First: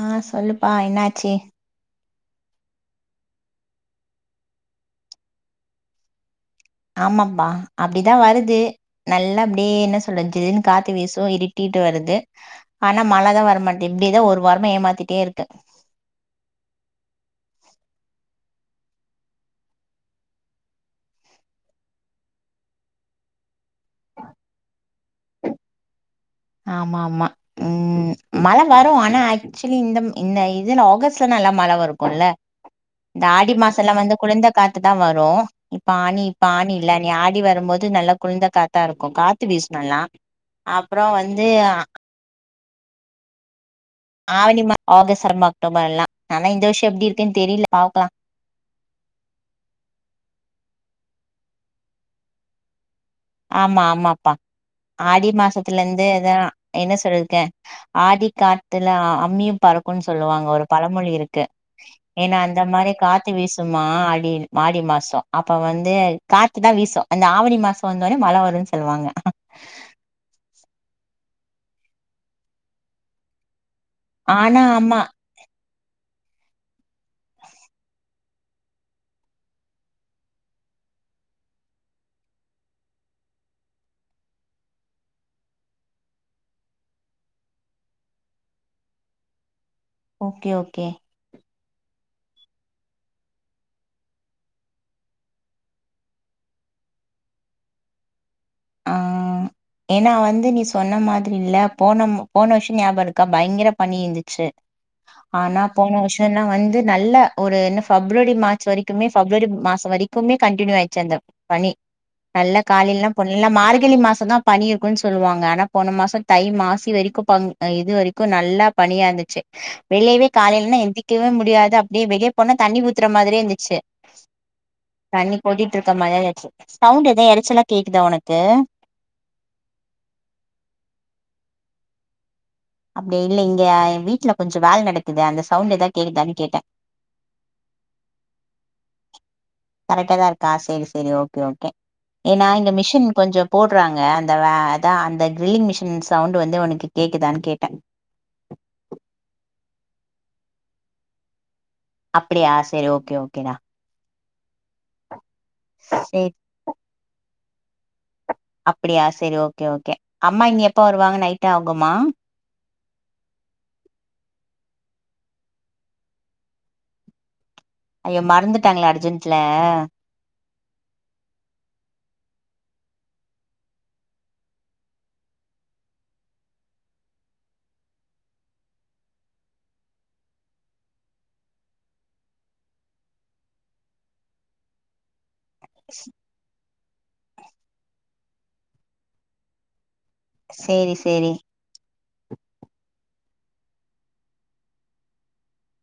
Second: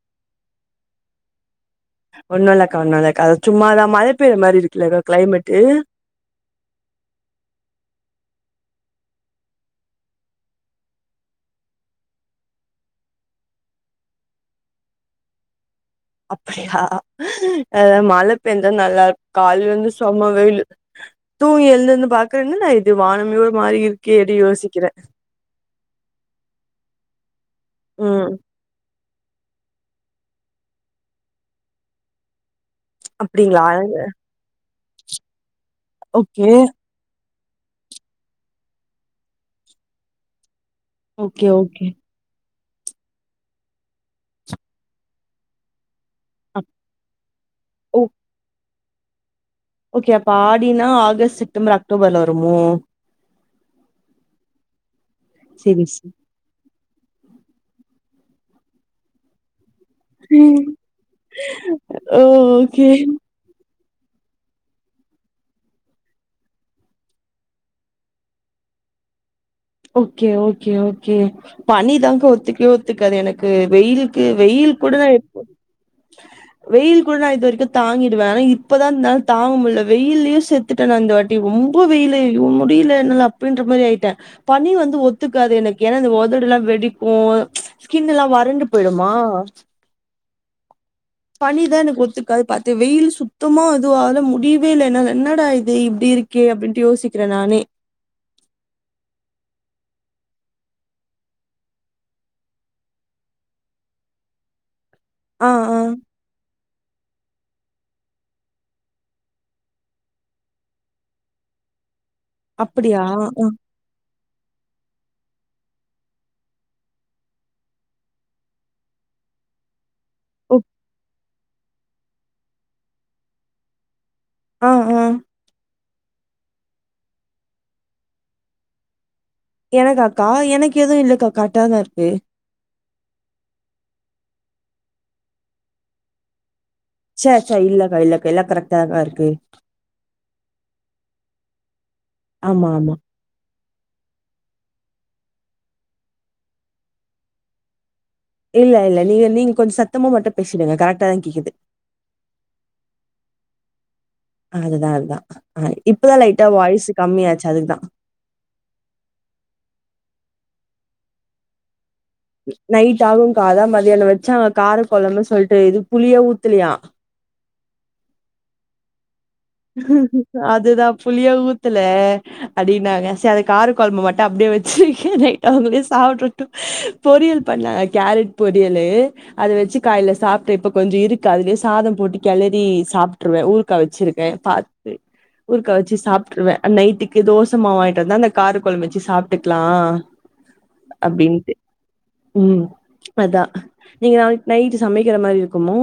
ஆ சொல்லுப்பா என்னாச்சி ஒண்ணு இல்லக்கா ஒன்னு இல்லக்கா அ சும்மாதா மழ பெய்ற மாரி இருக்குல்லக்கா கிளைமேட்டு ஆமாப்பா அப்டிதா வருது நல்லா அப்டியே என்ன சொல்றதுன் காத்து வீசு இருட்டி ட்டு வருது ஆனா மழதா வரமாட்டே இப்டிதா ஒரு வாரம ஏமாத்திட்டே இருக்கு அப்புடியா அ மழ பெய்ஞ்சா நல்லா இருக்கு கால்லருந்து சொம வெயிலு தூங்கி எழுந்துருந்து பாக்குற என்னடா இது வானமே ஒரு மாறி இருக்கே அப்டி யோசிக்கிற ஆம்மா ஆமா உம் ம் மழ வரு ஆனா ன ஆக்சுலி இந்த இந்த இதுல ஆகஸ்ட்ல நல்லா மழ வரு இருக்குல்ல இந்த ஆடி அப்டிங்களா மாசல்லா வந்து குழந்த காத்துதா வரு இப்ப ஆணி இப்ப ஓகே ஆணி இல்ல நீ ஆடி வ ரம்போது நல்லா குளிந்த காத்தா இருக்கு காத்து வீசணல்லா அப் ஓகே ஓகே ஆவணி ம ஆகஸ்ட் ரும அக்டோபர் எல்லா ஆனா இந்த அப் வர்ஷோ எப்டி இருக்குன் தெரியல ஓ பாக்லா ஓகே அப்ப ஆடினா ஆகஸ்ட் செப்டம்பர் அக்டோபர்ல வருமோ ஆமா ஆமாப்பா ஆடி மாசத்துல செரி செரி இருந்தேதா என்ன சொல்ற்க்க ஆடி காத்துல அ அம்மியு பறக் கும் சொல்லுவாங்க ஒரு பழமொழி இருக்கு ஓ ஏன்னா அந்த ஓகே மாரி காத்து வீசும் மா ஆடி மாடி மாசோ அப்ப வந்து காத்து தா வீசு அந்த ஆவணி மாஸ் கொன்தோனே மழ வருன் சொல்வாங்க ஓகே ஓகே ஓகே பனிதாங்க்கா ஒத்துக்கவே ஒத்துக்காது எனக்கு வெயிலுக்கு ஆனா வெயில் கூட ஆமா வெயில் கூட நா இது வரைக்கு தாங்கிடுவே ஆனா இப்பதா நா தாங்க முடியல வெயிலேயே செத்துட்டே நா இந்த வாட்டி ஓ ரொம்ப வெயிலு முடியல என்னல்ல அப்புடின்ற மாரி ஆயிட்டே பனி வந்து ஒத்துக்காது எனக்கு ஏன்னா இந்த ஒதடு எல்லா வெடிக்கு ஸ்கின் எல்லா வறண்டு போயிடுமா ஓகே ஓகே பணிதா எனக்கு ஒத்துக்காது பாத்த வெயில் சுத்தமா அது ஆலே முடியவே இல்ல என்னால என்னடா இது இப்பிடி இருக்கே ஏன் அப்பிடின்ட்டு யோசிக்கிறே நானே ஆ ஏன்னா வந்து நீ சொன்ன மாதிரி இல்ல போன போன வருஷம் ஞாபகம் இருக்கா பயங்கர பணி இருந்துச்சு ஆ ஆனா ஆ போன வருஷ்ன்னா வந்து நல்ல ஒரு என்ன பிப்ரவரி மார்ச் வரைக்குமே பிப்ரவரி மாச வரைக்குமே கண்டடிினியூ ஆயிச்சு அந்த பனி நல்ல அப்டியா காலைல்லா ஆ புல்லா மார்கழி மாச தா பனி இரு னு சொல்லுவாங்க ஆனா போன மாச தை மாசி வரைக்கு ப இது வரைக்கு நல்லா பனியா இருந்துச்சு வெளியவே ஓ காலையின்னா எந்திக்கவே முடியாது அப்டியே வெளியே போனா தண்ணி ஊத்துற மாதிரியே இருந்துச்சு ஆ ஆ தண்ணி போட்டிட்டு இருக்க மாதச்சு சவுண்ட் எத எறைச்சல்லா கே இதா உனக்கு எனக்க அக்கா எனக்கு எதுவு இல்லக்காக்கா கரெட்டாதா இருக்கு அப்டி இல்ல இங்க என் வீட்ல கொஞ்ச வேல நடக்குது அந்த சவுண்ட் ஏதா கேக்குதான்னு கேட்டே ச ச இல்லக்கா இல்லக்கா எல்லா கரெக்டாதா இருக்கு கரெக்டா தா இருக்கா சேரி சேரி ஓகே ஓகே ஏன்னா ஆமா இந்த ஆமா மிஷின் கொஞ்ச போட்றாங்க அந்த அதா அந்த டிரில்லிங் மிஷின் சவுண்டு வந்து உனக்கு கேட்குதான்னு கேட்டே இல்ல இல்ல நீங்க நீங்க கொஞ்ச சத்தமா மட்டு பேசிடுங்க கரெக்டா தா கேக்குுது அப்டியா சரி ஓகே ஓகே டா அதுதா அதுதா ஆ இப்பதா சேரி லைட்டா வாய்ஸ் கம்மியாச்சு அதுக்தா ப்டியா சரி ஓகே ஓகே அம்மா இங்க எப்ப வருவாங்க நைட்டாகுமா நைட் ஆகு காதா மதியான வச்சாங்க கார கொழம்பன்னு சொல்ட்டு இது புளியே ஊத்துலியா ஐ்யோ மறந்துட்டாங்களா அர்ஜென்ட்ல அதுதா புளிய ஊத்துல அடின்னாங்க சரி அது கார குழம்பு மட்டு அப்டியே வச்சி அவங்களே சாப்டட்டு பொரியல் பண்ண கேரட் பொரியலு அத வச்சு காயல சாப் சாப்ட்டு இப்ப கொஞ்ச இருக்கு அதுலயே சாத போட்டு கிளறி சாப்ட்ருவே ஊருக்கா வச்சி பாத்து ஊருக்கா வச்சு சாப்ட்ருவே நைட்டுக்கு தோசமா வாங்கிட்டு இருந்தா அந்த காரு குழம்ப வச்சு சாப்ட்டுக்கலா சேரி சேரி அப்டின்ட்டு ம் அதா நீங்க நாளை நைட்டு சமைக்கிற மாதிரி இருக்குமோ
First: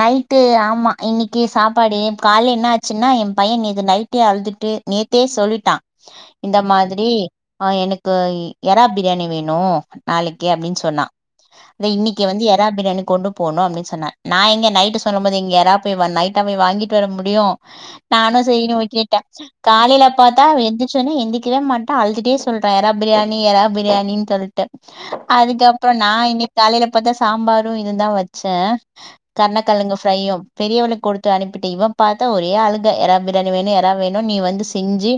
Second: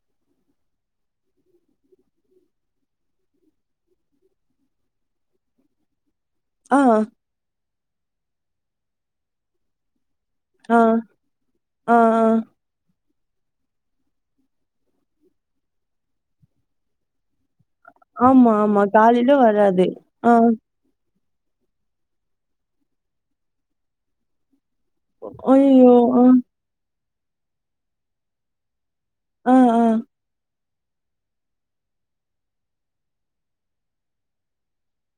நைட்டு ஆமா இன்னைக்கு சாப்பாடு கால என்ன ஆச்சுன்னா எ பைய இது நைட்டே அழுதுட்டு நேத்தே சொல்லிட்டா இந்த ஆ மாதிரி ஆ எனக்கு யரா பிரியாணி வேணு நாளைக்கி ஆ அப்டின்னு சொன்னா அத ஆ ஆ இன்னைக்கி வந்து எரா பிரியாணி கொண்டு போணு அப்டின்னு சொன்ன நா எங்கே நைட்டு சொல்லும்போது இங்கே யரா போய் வ நைட்டா போய் வாங்கிட்டு வர முடியு நானு ஆமா சரனு ஆமா போய் கேட்டே காலைல வராது காலையில ஆ பாத்தா அவ எந்திரச்சுன்னே எந்தி க்கிட மாட்டா அழுதுட்டே சொல்றா எறா பிரியாணி எறா பிரியாணின்னு சொல்ட்டு அதுக்கப்புறோ அய்யய்யோ நா ஆ இன்னைக் காலையில பாத்தா சாம்பாரு இது தா வச்சே ஆ ஆ கருண்ணக்கலுங்கு ஃப்ரையும் பெரியவளக் கொடுத்து அனுப்பிட்ட இவ பாத்தா ஒரே அழுக எறா பிரியாணி வேணு எறா வேணு நீ வந்து செஞ்சி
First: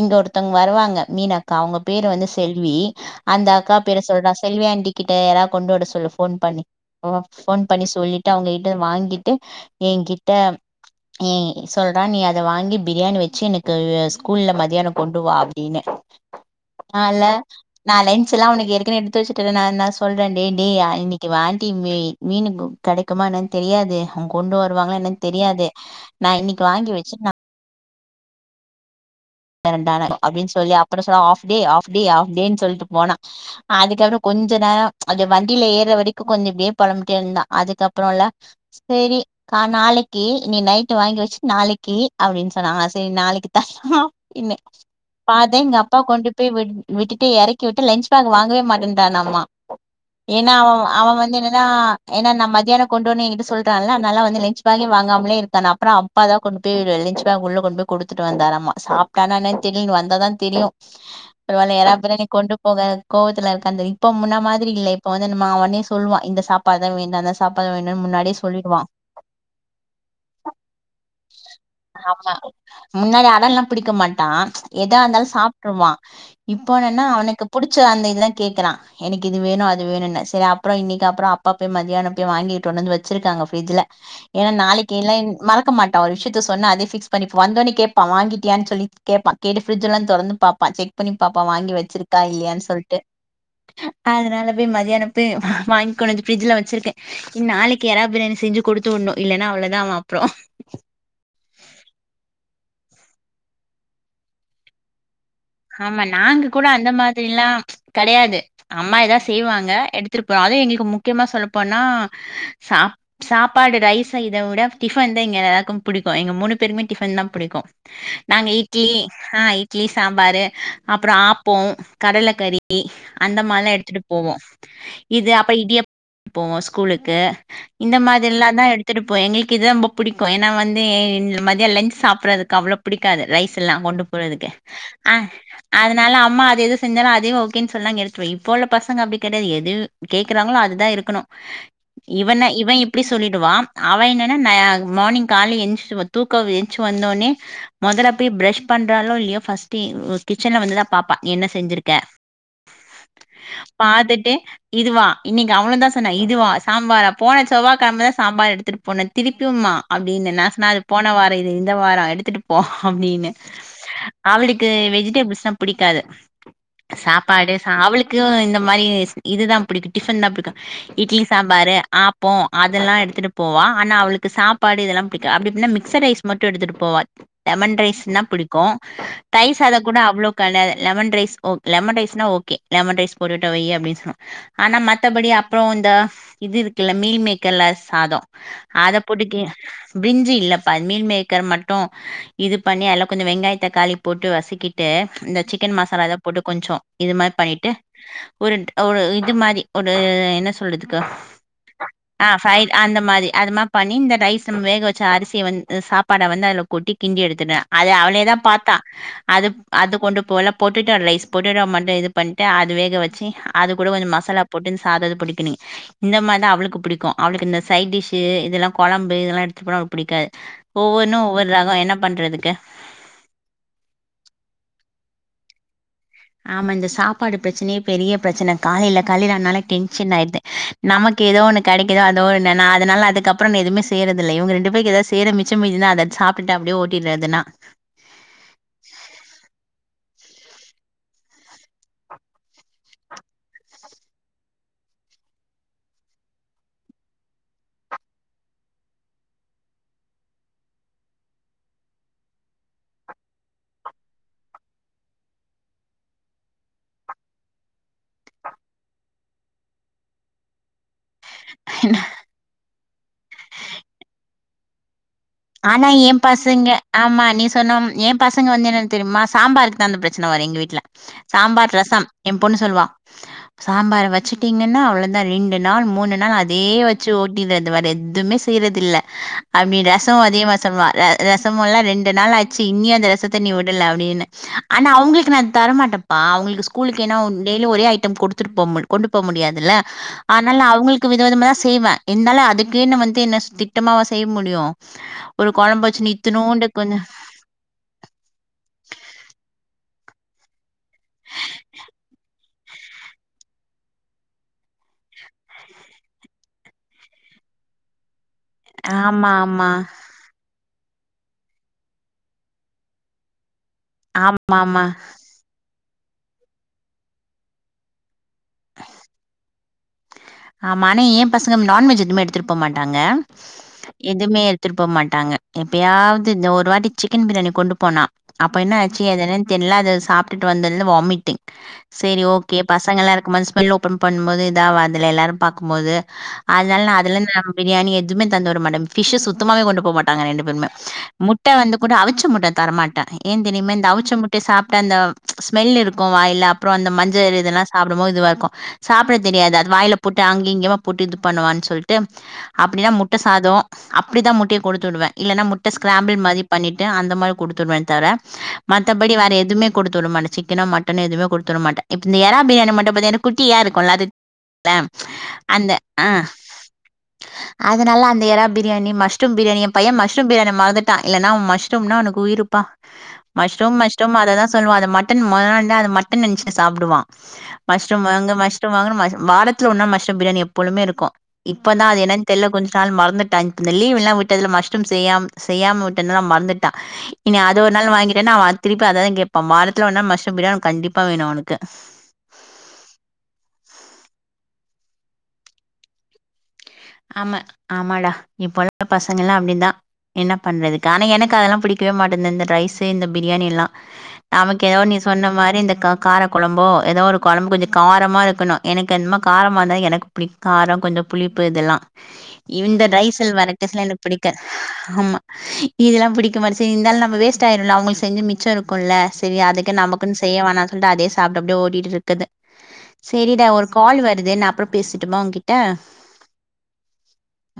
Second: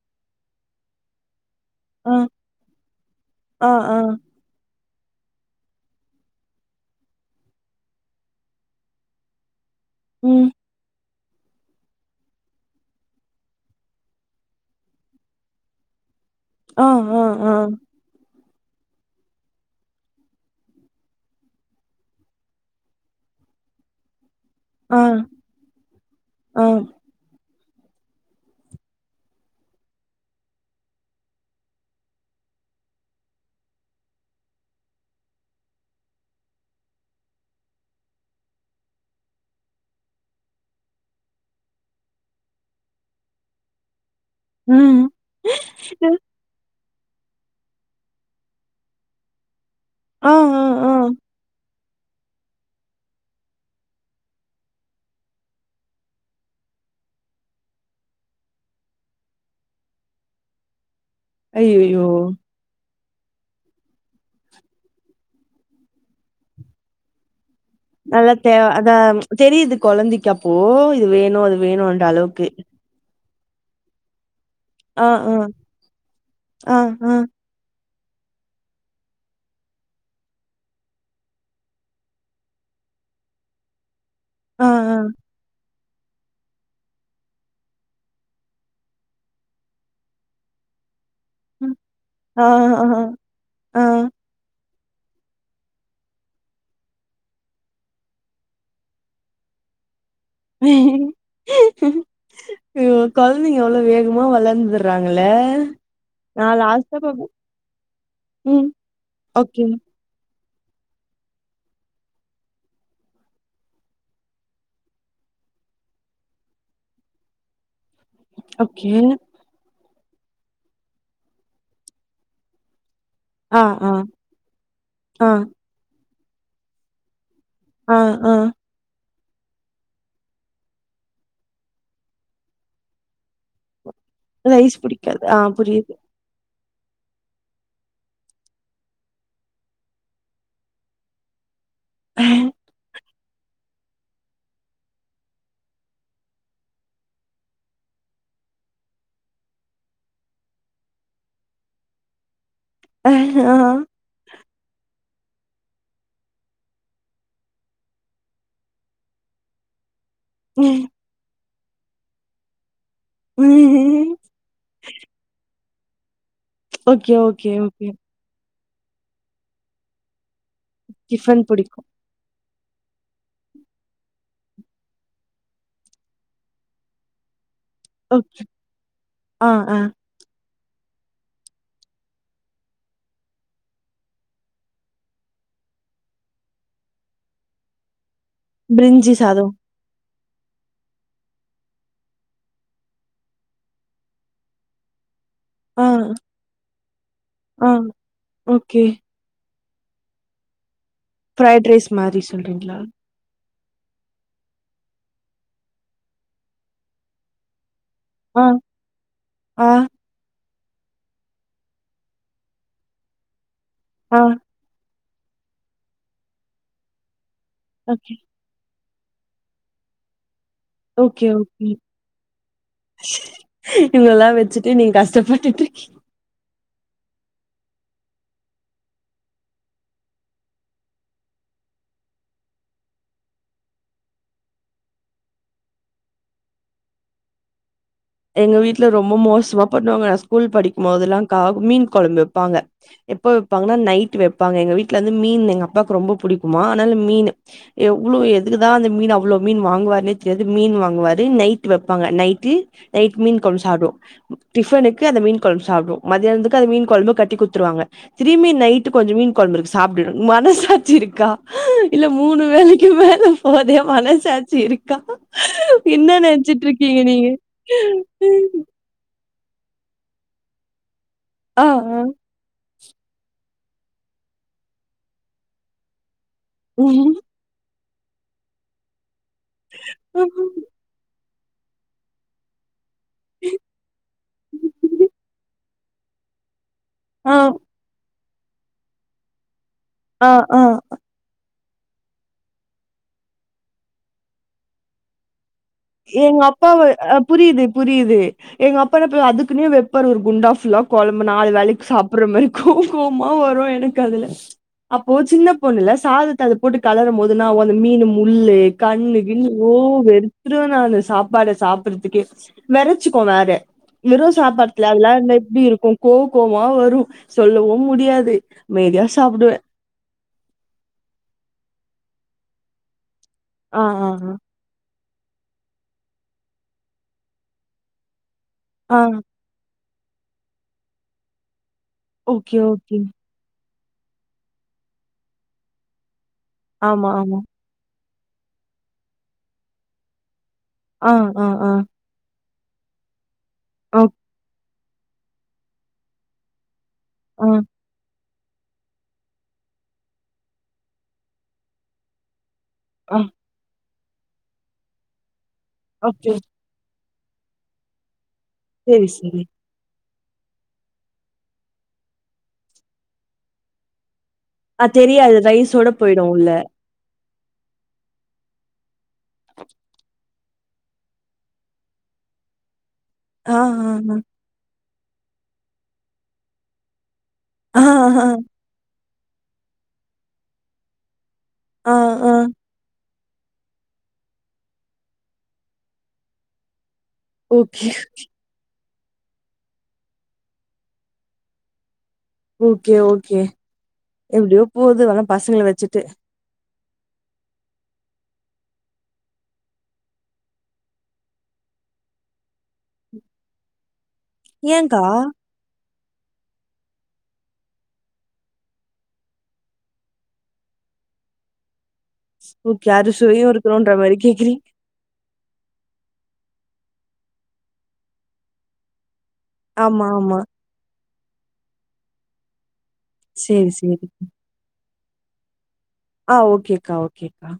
இங்க ஒருத்தவங்க வருவாங்க மீன க்கா அவங்க பேரு ஆ வந்து செல்வி அந்த ஆ அக்கா ஆ பேரு சொல்றா செல்வி ஆண்ட்டி கிட்ட யாரா கொண்டு வட சொல்லு போன் பண்ணி போன் பண்ணி சொல்லிட்டு அவங்ககிட்ட வாங்கிட்டு எ கிட்ட ம் இ சொல்றா நீ அத வாங்கி பிரியாணி வச்சு எனக்கு ஸ்கூல்ல மத்தியான கொண்டு வா அப்டின்னு ஆ ஆ ஆல்ல ஆ ந ஆக்சுவல்லா அவனக்கு ஏற்கனவே எடுத்து வச்சட்டே நா நா சொல்றே டே டே இன்னைக்கு ஆண்ட்டி மீ மீனுக் கடைக்குமா என்னன்னு தெரியாது அவ்ங்க கொண்டு வருவாங்களா ஆ என்னன்னு தெரியாது நா இன்னைக்கு ஆ வாங்கி வச்சுட் நா கொண்டு வரன்டா அப்டின்னு சொல்லி அப்புறோ சொனு half day half day half day சொல்லிட்டு போனா அதுக்கப்புறோ கொஞ்ச கொஞ்ச நேரோ வண்டியில ஏர்ற வரைக்கு கொஞ்சம்ப்படியே பொழம்பிட்டே இருந்தா அதுக்கப்புறோ இல்ல சேரி கா நாளைக்கி நீ நைட்டு வாங்கி வச்சு நாளைக்கி அப்படின்னு சொன்னாங்க சரி நாளைக்கி தர்லா இன்னு ம் பாத்த எங்க அப்பா கொண்டு போய் விட்டுட்டு எறக் கி விட்டு லன்ச் பேக் வாங்கவே மாட்டேட்டானம்மா ஆ ஏன்னா ஆ அவ ஆ அவ வந்து என்னனா ஏன்னா நா மதியான கொண்டு வரேன்னு எங்கிட்ட சொல்ட்டான்ல அனால வந்து லன்ச் பேகே வாங்காமலே இருக்கானா அப்பற அப்பா தா கொண்டு போய் விடு லஞ்ச் பேக் உள்ள கொண்டு போய் குடுத்துட்டு வந்தாராமமா சாப் ட்டானானே தெரில வந்தா தா தெரியு ஒருவேளை ஏறா ஐயையோ! பிரியாணி கொண்டு போக கோவத்துல இருக்கா தெரியு இப்போ முன்ன மாதிரி இல்ல இப்ப வந்து நம்ம அவனே சொல்வா இந்த சாப்பாடு தா வேண்டாதா நல்லததே அதா தெரியுது கொழந்தைக்கி அப்போ இது வேணு அது வேணுன்ற அளவுக்கு டல்லாம் புடிக்க மாட்டா ஏத ஆ இருந்தாலு ஆ சாப்ட்ருவா இப்ப ஆ என்னன்னா ஆ அவனுக்கு புடி ச்சு அந்த இல்லன்னு கேக்குறா எனக்கு இது வேணு அது வேணுனு செரி அப்பறோ இன்னிக்கி அப்பறோ அப்பா மதியானம் போய் வாங்கிட்டு வந் ந்து வச்சிர்க்காங்க பிரிடஜ்ல ஏன்னா ஆ நாளைக்கி ஆ இல்லைன் மறக்க மாட்டா ஒரு விஷயத்த சொன்னா அதே பிக்ஸ் பண்ணி இப்ப வந்தோனே கேப்பா வாங்கிட் டியானு சொல்லி கேப்பா கேட்டு பிரிட்ஜ்லா தொறந்து பாப்பா செக் பன்னி பாப்பா வாங்கி வச்சிருக்கா ஆ இல்லையான்னு ஆ சொல்ட்டு ஆ ஆ அதனால போய் மத்யானோ போய் வா வாங்கி கொனந்து பிரிட்ஜ்ல வச்சிருக்கே நாளைக்கு எறா பிரியாணி செஞ்சு குடுத்துவுடணு இல்ன்னா அவ்ளதா அவ அப்றோ ஐயோ கொழந்தைங்க எவ்ள வேகமா வளந்துறாங்க ஆமா நாங்க கூட அந்த பாக்கும் மாதிரிலா கெடையாது ம். அம்மா எதா ஓகே செய்வாங்க எடுத்துட்டு ப்ப அதே எங்களுக்கு முக்கியமா சொல்லப்போனா சாப் சாப்பாடு ரைஸ இத விட டிஃபன் தா ங்க எல்லாருக்கு புடிக்கு எங்க மூணு பேருமே டிஃபன் தா புடிக்கு நாங்க இட்லி ஓகே. ஆஹ் இட்லி சாம்பாரு அப்பறோ ஆப்போம் கடலக்கறி அந்த ஆ மாலே ஆ எடுத்துட்டு போவோ இது ஆ அப்ப இடியப் போவோ ஸ்கூலுக்கு இந்த ஆ மாதிரி ஆ எல்லா தா எடுத்துட் இப்போ எங்களுக்கி இதா ரொம்ப புடிக்கு ஏன்னா வந்து இந்த மதிய லஞ்ச் சாப்பறதுக்கு அவ்ள பிடிக்காது ரைஸ் எல்லா கொண்டு போறதுக்கு ரைஸ் ஆ பிடிக்காது. புரியுது. அதனால அம்மா அது எது செஞ்சால அதே ஓகேன்னு சொன்னாங்க எடுத்து வை இப்போ உள்ள பசங்க அப்டி கெடையாது எது கேக்குறாங்களோ அதுதா இருக்கணு இவன இவ இப்டி சொ சொல்லிடுவா அவ என்னன்னா நா மார்னிங் கால்ல ஏஞ்சு தூக்கம் ஏஞ்சு வந்தோனே மொதல போய் பிரஷ் பண்றாலோ இல்லயோ பர்ஸ்ட்டு இவ் கிச்சன்ல வந்து தா பாப்பா என்ன செஞ்சிருக்க ஆ பாத்துட்டு இதுவா இன்னிக்கு அவளு தா சொன்னா இதுவா சாம்பாரா போன செவ்வா கெழம தா சாம்பார் எடுத்தட்டு போனே திருப்பியும்மா அப்டின்ன நா சொன்னாரு போன வாரோ இது இந்த வாரோ எடுத்துட்டு போ அப்டின்னு அவளுக்கு வெஜிடேபிள்ஸ்னா புடிக்காது ஓகே ஓகே சாப்பாடு சா ஓகே. அவளுக்கு இந் மாரி இது தா புடிக்கு டிபன் தா புடிக்கு இட்லி டிஃபன் சாம்பாரு பிடிக்கும். ஆப்போ அதெல்லா எடுத்துட்டு போவா ஆனா அவளுக்கு சாப்பாடு இதெல்லா பிடிக்கா அப்டின்னா மிக்ச ரைஸ் மட்டு எடுத்துட்டு போவா லெமன் ரைஸ்ன்னா ஓ புடிக்கு ஆ தையிர் ஆ சாதம் கூட அவ்ளோ கடை லெமன் ரைஸ் ஓ லெமன் ரைஸ் நா ஓகே லெமன் ரைஸ் போட்டுவிட்ட வை அப்டி சொல்வா ஆனா மத்தபடி அப்பறோ இந்த இது இருக்குல்ல மீல் மேக்கர்ல சாதோ அத பிரிஞ்சி போட்டுக் கி சாதோ பிரிஞ்சி இல்லப்பா மீல் மேக்கர் மட்டு இது பண்ணி அதல கொஞ்ச வெங்காய தக்காளி போட்டு வசிக்கி விட்டு இந்த சிக்கன் ஆ மசாலா ஏதோ போட்டு கொஞ்சோ இது மாரி பண்ணிட்டு ஆ ஒரு ஓகே ஒரு இது மாரி ஒரு என்ன சொல்றதுக்கா ஃப்ரைட் ரைஸ் மாரி ஆ ஃப்ரை சொல்றீங்களா? அந்த மாரி அது மா பண்ணி இந்த ரைஸ் நம்ம வேக வச்ச அரிசிய வந் சாப்பாட வந்து அதுல கொட்டி கிண்டி எடுத்துட்டே அது அவளே தா ஆ பாத்தா அது ஆ அது கொண்டு போல பொட்டுட்டோ ரைஸ் பொட்டுட்டோ மட்டு இது பண்ட்டு அது வேக வச்சு அது கூட கொஞ்ச ஆ மசாலா போட்டு இந்த சாத புடிக்கனி இந்த மார் தா அவளுக்கு புடிக்கு அவளுக்கு இந்த சைட் ஓகே டிஷு இதெல்லா கொழம்பு இதெல்லா எடுத்துட்டு போனா அவளுக்கு புடிக்காது ஓகே ஓகே இவங்கல்லா வச்சு ட்டு நீங்க கஷ்டப்பட்டுட்டு இருக்கீ ஆமா இந்த சாப்பாடு பிரச்சனயே பெரிய பிரச்சன காலைல காலைல ஆனாலே டென்ஷன் ஆயிடுது நமக்கு ஏதோ ஒன் என்ன கெடைக்குதோ அதோ ஒன்னு நா அதனால அதுக்கப்பறோ நா எதுமே செய்யறது இல்ல இவங்க ரெண்டு பேருக்கு எதா செய்ற மிச்சம் மீதி இந்தா அத சாப்ட்டுட்டு அப்டியே ஓட்டிறது நா எங்க வீட்டுல ரொம்ப மோசமா பண்ணுவாங்க நா ஸ்கூல் படிக்கும்போதல்லாகா மீன் கொழம்பு வெப்பாங்க எப்ப வைப்பாங்கன்னா நைட்டு வைப்பாங்க எங்க வீட்ல இருந்து மீன் எங்க அப்பாவுக்கு ரொம்ப புடிக்குமா அதனால மீனு அவ்ளோ எதுக்குதா அந்த மீன் அவ்ளோ மீன் வாங்குவாருனே தெரியாது மீன் வாங்குவாரு நைட் வைப்பாங்க நைட்டு நைட் மீன் குழம்பு சாப்டுவோ டிபனுக்கு அந்த மீன் குழம்பு சாப்டுவோ மதியானத்துக்கு அந்த மீன் குழம்பு கட்டி கூத்துருவாங் க திரும்பி நைட்டு கொஞ்ச மீன் குழம்பு இருக்கு சாப்டு மனசாச்சி இருக் க்கா இல்ல மூணு வேலைக்கு மேல போதே மனசாச்சி இருக்கா ஆனா என்ன ஏ நெனச்சிட்டு பாசங்க இருக்கீங்க ஆமா நீங்க? நீ சொன்ன ஏ பசங்க வந்து என்னன்னு தெரியுமா சாம்பாருக்கு தா அந்த பிரச்சன வரு எங்க வீட்ல ஆ, சாம்பார் ஆ. ரசம் ஏ பொண்ணு சொல்லுவா சாம்பார் வச்சுட்டீங்கன்னா அவ்ளோதா ரெண்டு நாள் மூணு நாள் அதே வச்சு ம்ஹ்ம். ஓட்டிறது வேற எதுமே செய்யறது இல்ல அப்டி ரசம் அதேமா சொல்வா ரசம்மெல்லா ரெண்டு நாள் ஆச்சு இனியு அந்த ரசத்த நீ விடல அப்படின்னு ஆனா அவங்களுக் நா தரமாட்டப்பா அவங்களுக்கு ஸ்கூலுக்கு ஏன்னா ஆ, டெய்லி ஒரே ஐட்டம் கொடுத்துட்டு போ கொண்டு போ முடியாதுல்ல ஆ, ஆ. ஆனாலு அவங்களுக்கு வித விதமா தா செய்வ இருந்தாலு அதுக்குனு வந்து என்ன திட்டமாவா செய்ய முடியு ஒரு கொழம்பு வச்சுன்னு எங்க இத்துனூண்டு அப்பாவ கொஞ்ச ஆ புரியுது புரியுது எங்க அப்பான அதுக்குனே வைப்பர் ஒரு குண்டா ஃபுல்லா கொலம்பு நாலு வேலைக்கு சாப்படற மாறி கோ கோமா வரு எனக்கு அதுல அப்போ சின்ன பொண்ணுல்ல சாதத்த அத போட்டு கலர போது என்ன ஆவு அந்த மீனு முல்லு கண்ணு ஆமா கின்னு ஆமா ஓ வெரு திருவ நானு சாப்பாட சாப்பறதுக்கே வேறச்சுக்கு வேற வெறு ஆமா ஆமா சாப்பாட்லல எப்படி இருக்கு கோ கோவமா வரு சொல்லவு முடியாது அமைதியா சாப்புடுவே ஆமா ஆனா எ பசங்க நான்வெஜ் எதுமே எடுத்துட்டு போமாட்டாங்க ஆ, ஆ, ஆ. எதுமே எடுத்துட்டு போமாட் டாங்க எப்பயாது தா ஒரு வாட்டி சிக்கன் பிரியாணி கொண்டு போனா அப்ப என்ன ஆ. ஆச்சு அதென்னு தெர்ல அத சாப்டுட்டு வந்ததுல இருந்து வாமிட்டிங் சேரி ஓகே பசங்கலா இருக்கு போது ஸ்மெல் ஓபன் பண்ணு போது எதாவா ல எல்லாரு பாக்குபோது அதனாலா நா ஆமா, அதுல ஆமா. இருந்து பிரியாணி எ துமே தந்துவுட மாட்டே ஃபிஷ்சு சுத்தமாவே கொண்டு போமாட்டாங்க ரெண்டு பேருமே ஆ, ஆ, முட்ட ஆ. வந்து கூட அவிச்ச முட்ட தரமாட்ட ஏன் தெரிமா இந்த ஓக் அவுச்ச முட்ட சாப்டா அந்த ஸ்மெல் இருக்கு வாயில்ல அப்ப அப்றோ அந்த மஞ்சள் ஆ, இதெலா சாப்டபோது இதுவா இருக்கு சாப்பட தெரியாது ஆ வாயில போட்டு அங்க இங்கியுமா போட்டு இது பண்ணுவான்னு சொல்லிட்டு அப்டின்னா முட்ட ஆ. சாதம் அப்படி தா முட்டைய கொடுத்துடுவிடுவ இல்லனா முட்ட ஸ்க்ராம்பெல் ஓகே. மாதிரி பண்ணிட்டு அந்த மாதிரி கொடுத்துடுவ தர சரி, மத்தபடி வேற சரி. எதுவுமே கொடுத்துவூடமாட்டே சிக்கனோ மட்டன்னோ எதுமே கொடுத்துட மாட்ட இப்ப இந்த ஏறா பிரியாணி மட்டு பாத்தா ஏன்னா குட்டியா இருக்குல அது ல ஆ தெரியாது. அந்த ரைஸோட ஆ போயிடும் உள்ள. அதனால அந்த எறா பிரியணி மஷ்ரூம் பிரியாணி எ பையன் மஷ்ரூம் பிரியாணி மறந்துட்டா இல்லன்னா மஷ்ரூம்னா அவன்க்கு உயிருப்பா ஆ, மஷ்ரூம் ஆ, ஆ. மஷ்ரூம் அததா சொல்லுவா அத மட்டன் மான மட்டன் நெனச்சு சாப்புடுவா ஆ, மஷ்ரூம் வாங்கு ஆ, மஷ்ரூம் வாங்குனு வாரத்துல ஓர் நாள் மஷ்ரூம் பிரியாணி எப்பொழுமே இருக்கு இப்பதா ஆ, அது என்னனு ஆ. தெர்ல கொஞ்ச நாள் மறந்துட் இந்த லீவ்லா விட்டதுல மஷ்ரூம் செய்யா செய்யாம விட்டனால மறந்துட்டா இனி அது ஒரு ஓகே, நாள் வாங்கிட்டேன அவ அத திருப்பி இப்ப அதா கேப்பா வாரத்துல ஒருநாள் மஷ்ரூம் பிரியாணி கண்டிப்பா வேணு அவனுக்கு ஓகே ஓகே எப்டியோ போது ஆனா பசங்கள வச்சுட்டு ஆமா ஆமாடா இப்போல்லா பசங்கலா அப்டிதா என்ன பண்றதுக் ஆனா எனக் அதெல்லா புடிக் வே மாட்டேந்து இந்த ரைஸ் இந்த பிரியாணி எல்லா நமக்கு ஏததோ நீ ஏன்க்கா? சொன்ன மாறி இந்த காக் கார கொழம்போ ஏதோ ஒரு கொழம்பு கொஞ்ச காரமா இருக்கணு எனக்கு என்னமோ காரமா இருந்தா எனக்கு புளி காரம் கொஞ்ச புளி பப்பு இதெல்லா இந்த ஓகே. ரைசல் அறுசுவையும் வரட்டிஸ்லா இருக்கணுன்ற எனக்கு மாரி பிடிக்க கேட்கிறீங்க. ஆமா இதெல்லா புடிக்க மாட்டிது சரி இருந்தாலு நம்ம வேஸ்ட் ஆயிடும்ல அவங்களுக்கு செஞ்ச மிச்ச இருக்கும்ல்ல செரி அதுக்குனு ஆமா, நமக்குன்னு செய்ய ஆமா. வேணாம்னு சொல்லிட்டு அதே சாப்டு அப்படியே ஓடிட்டு இருக்குது சரிடா ஒரு சரி, சரி. கால் வருது நா அப்புறம் பேசட்டுமா உன் கிட்ட ஆ ஓகேக்கா ஓகேக்கா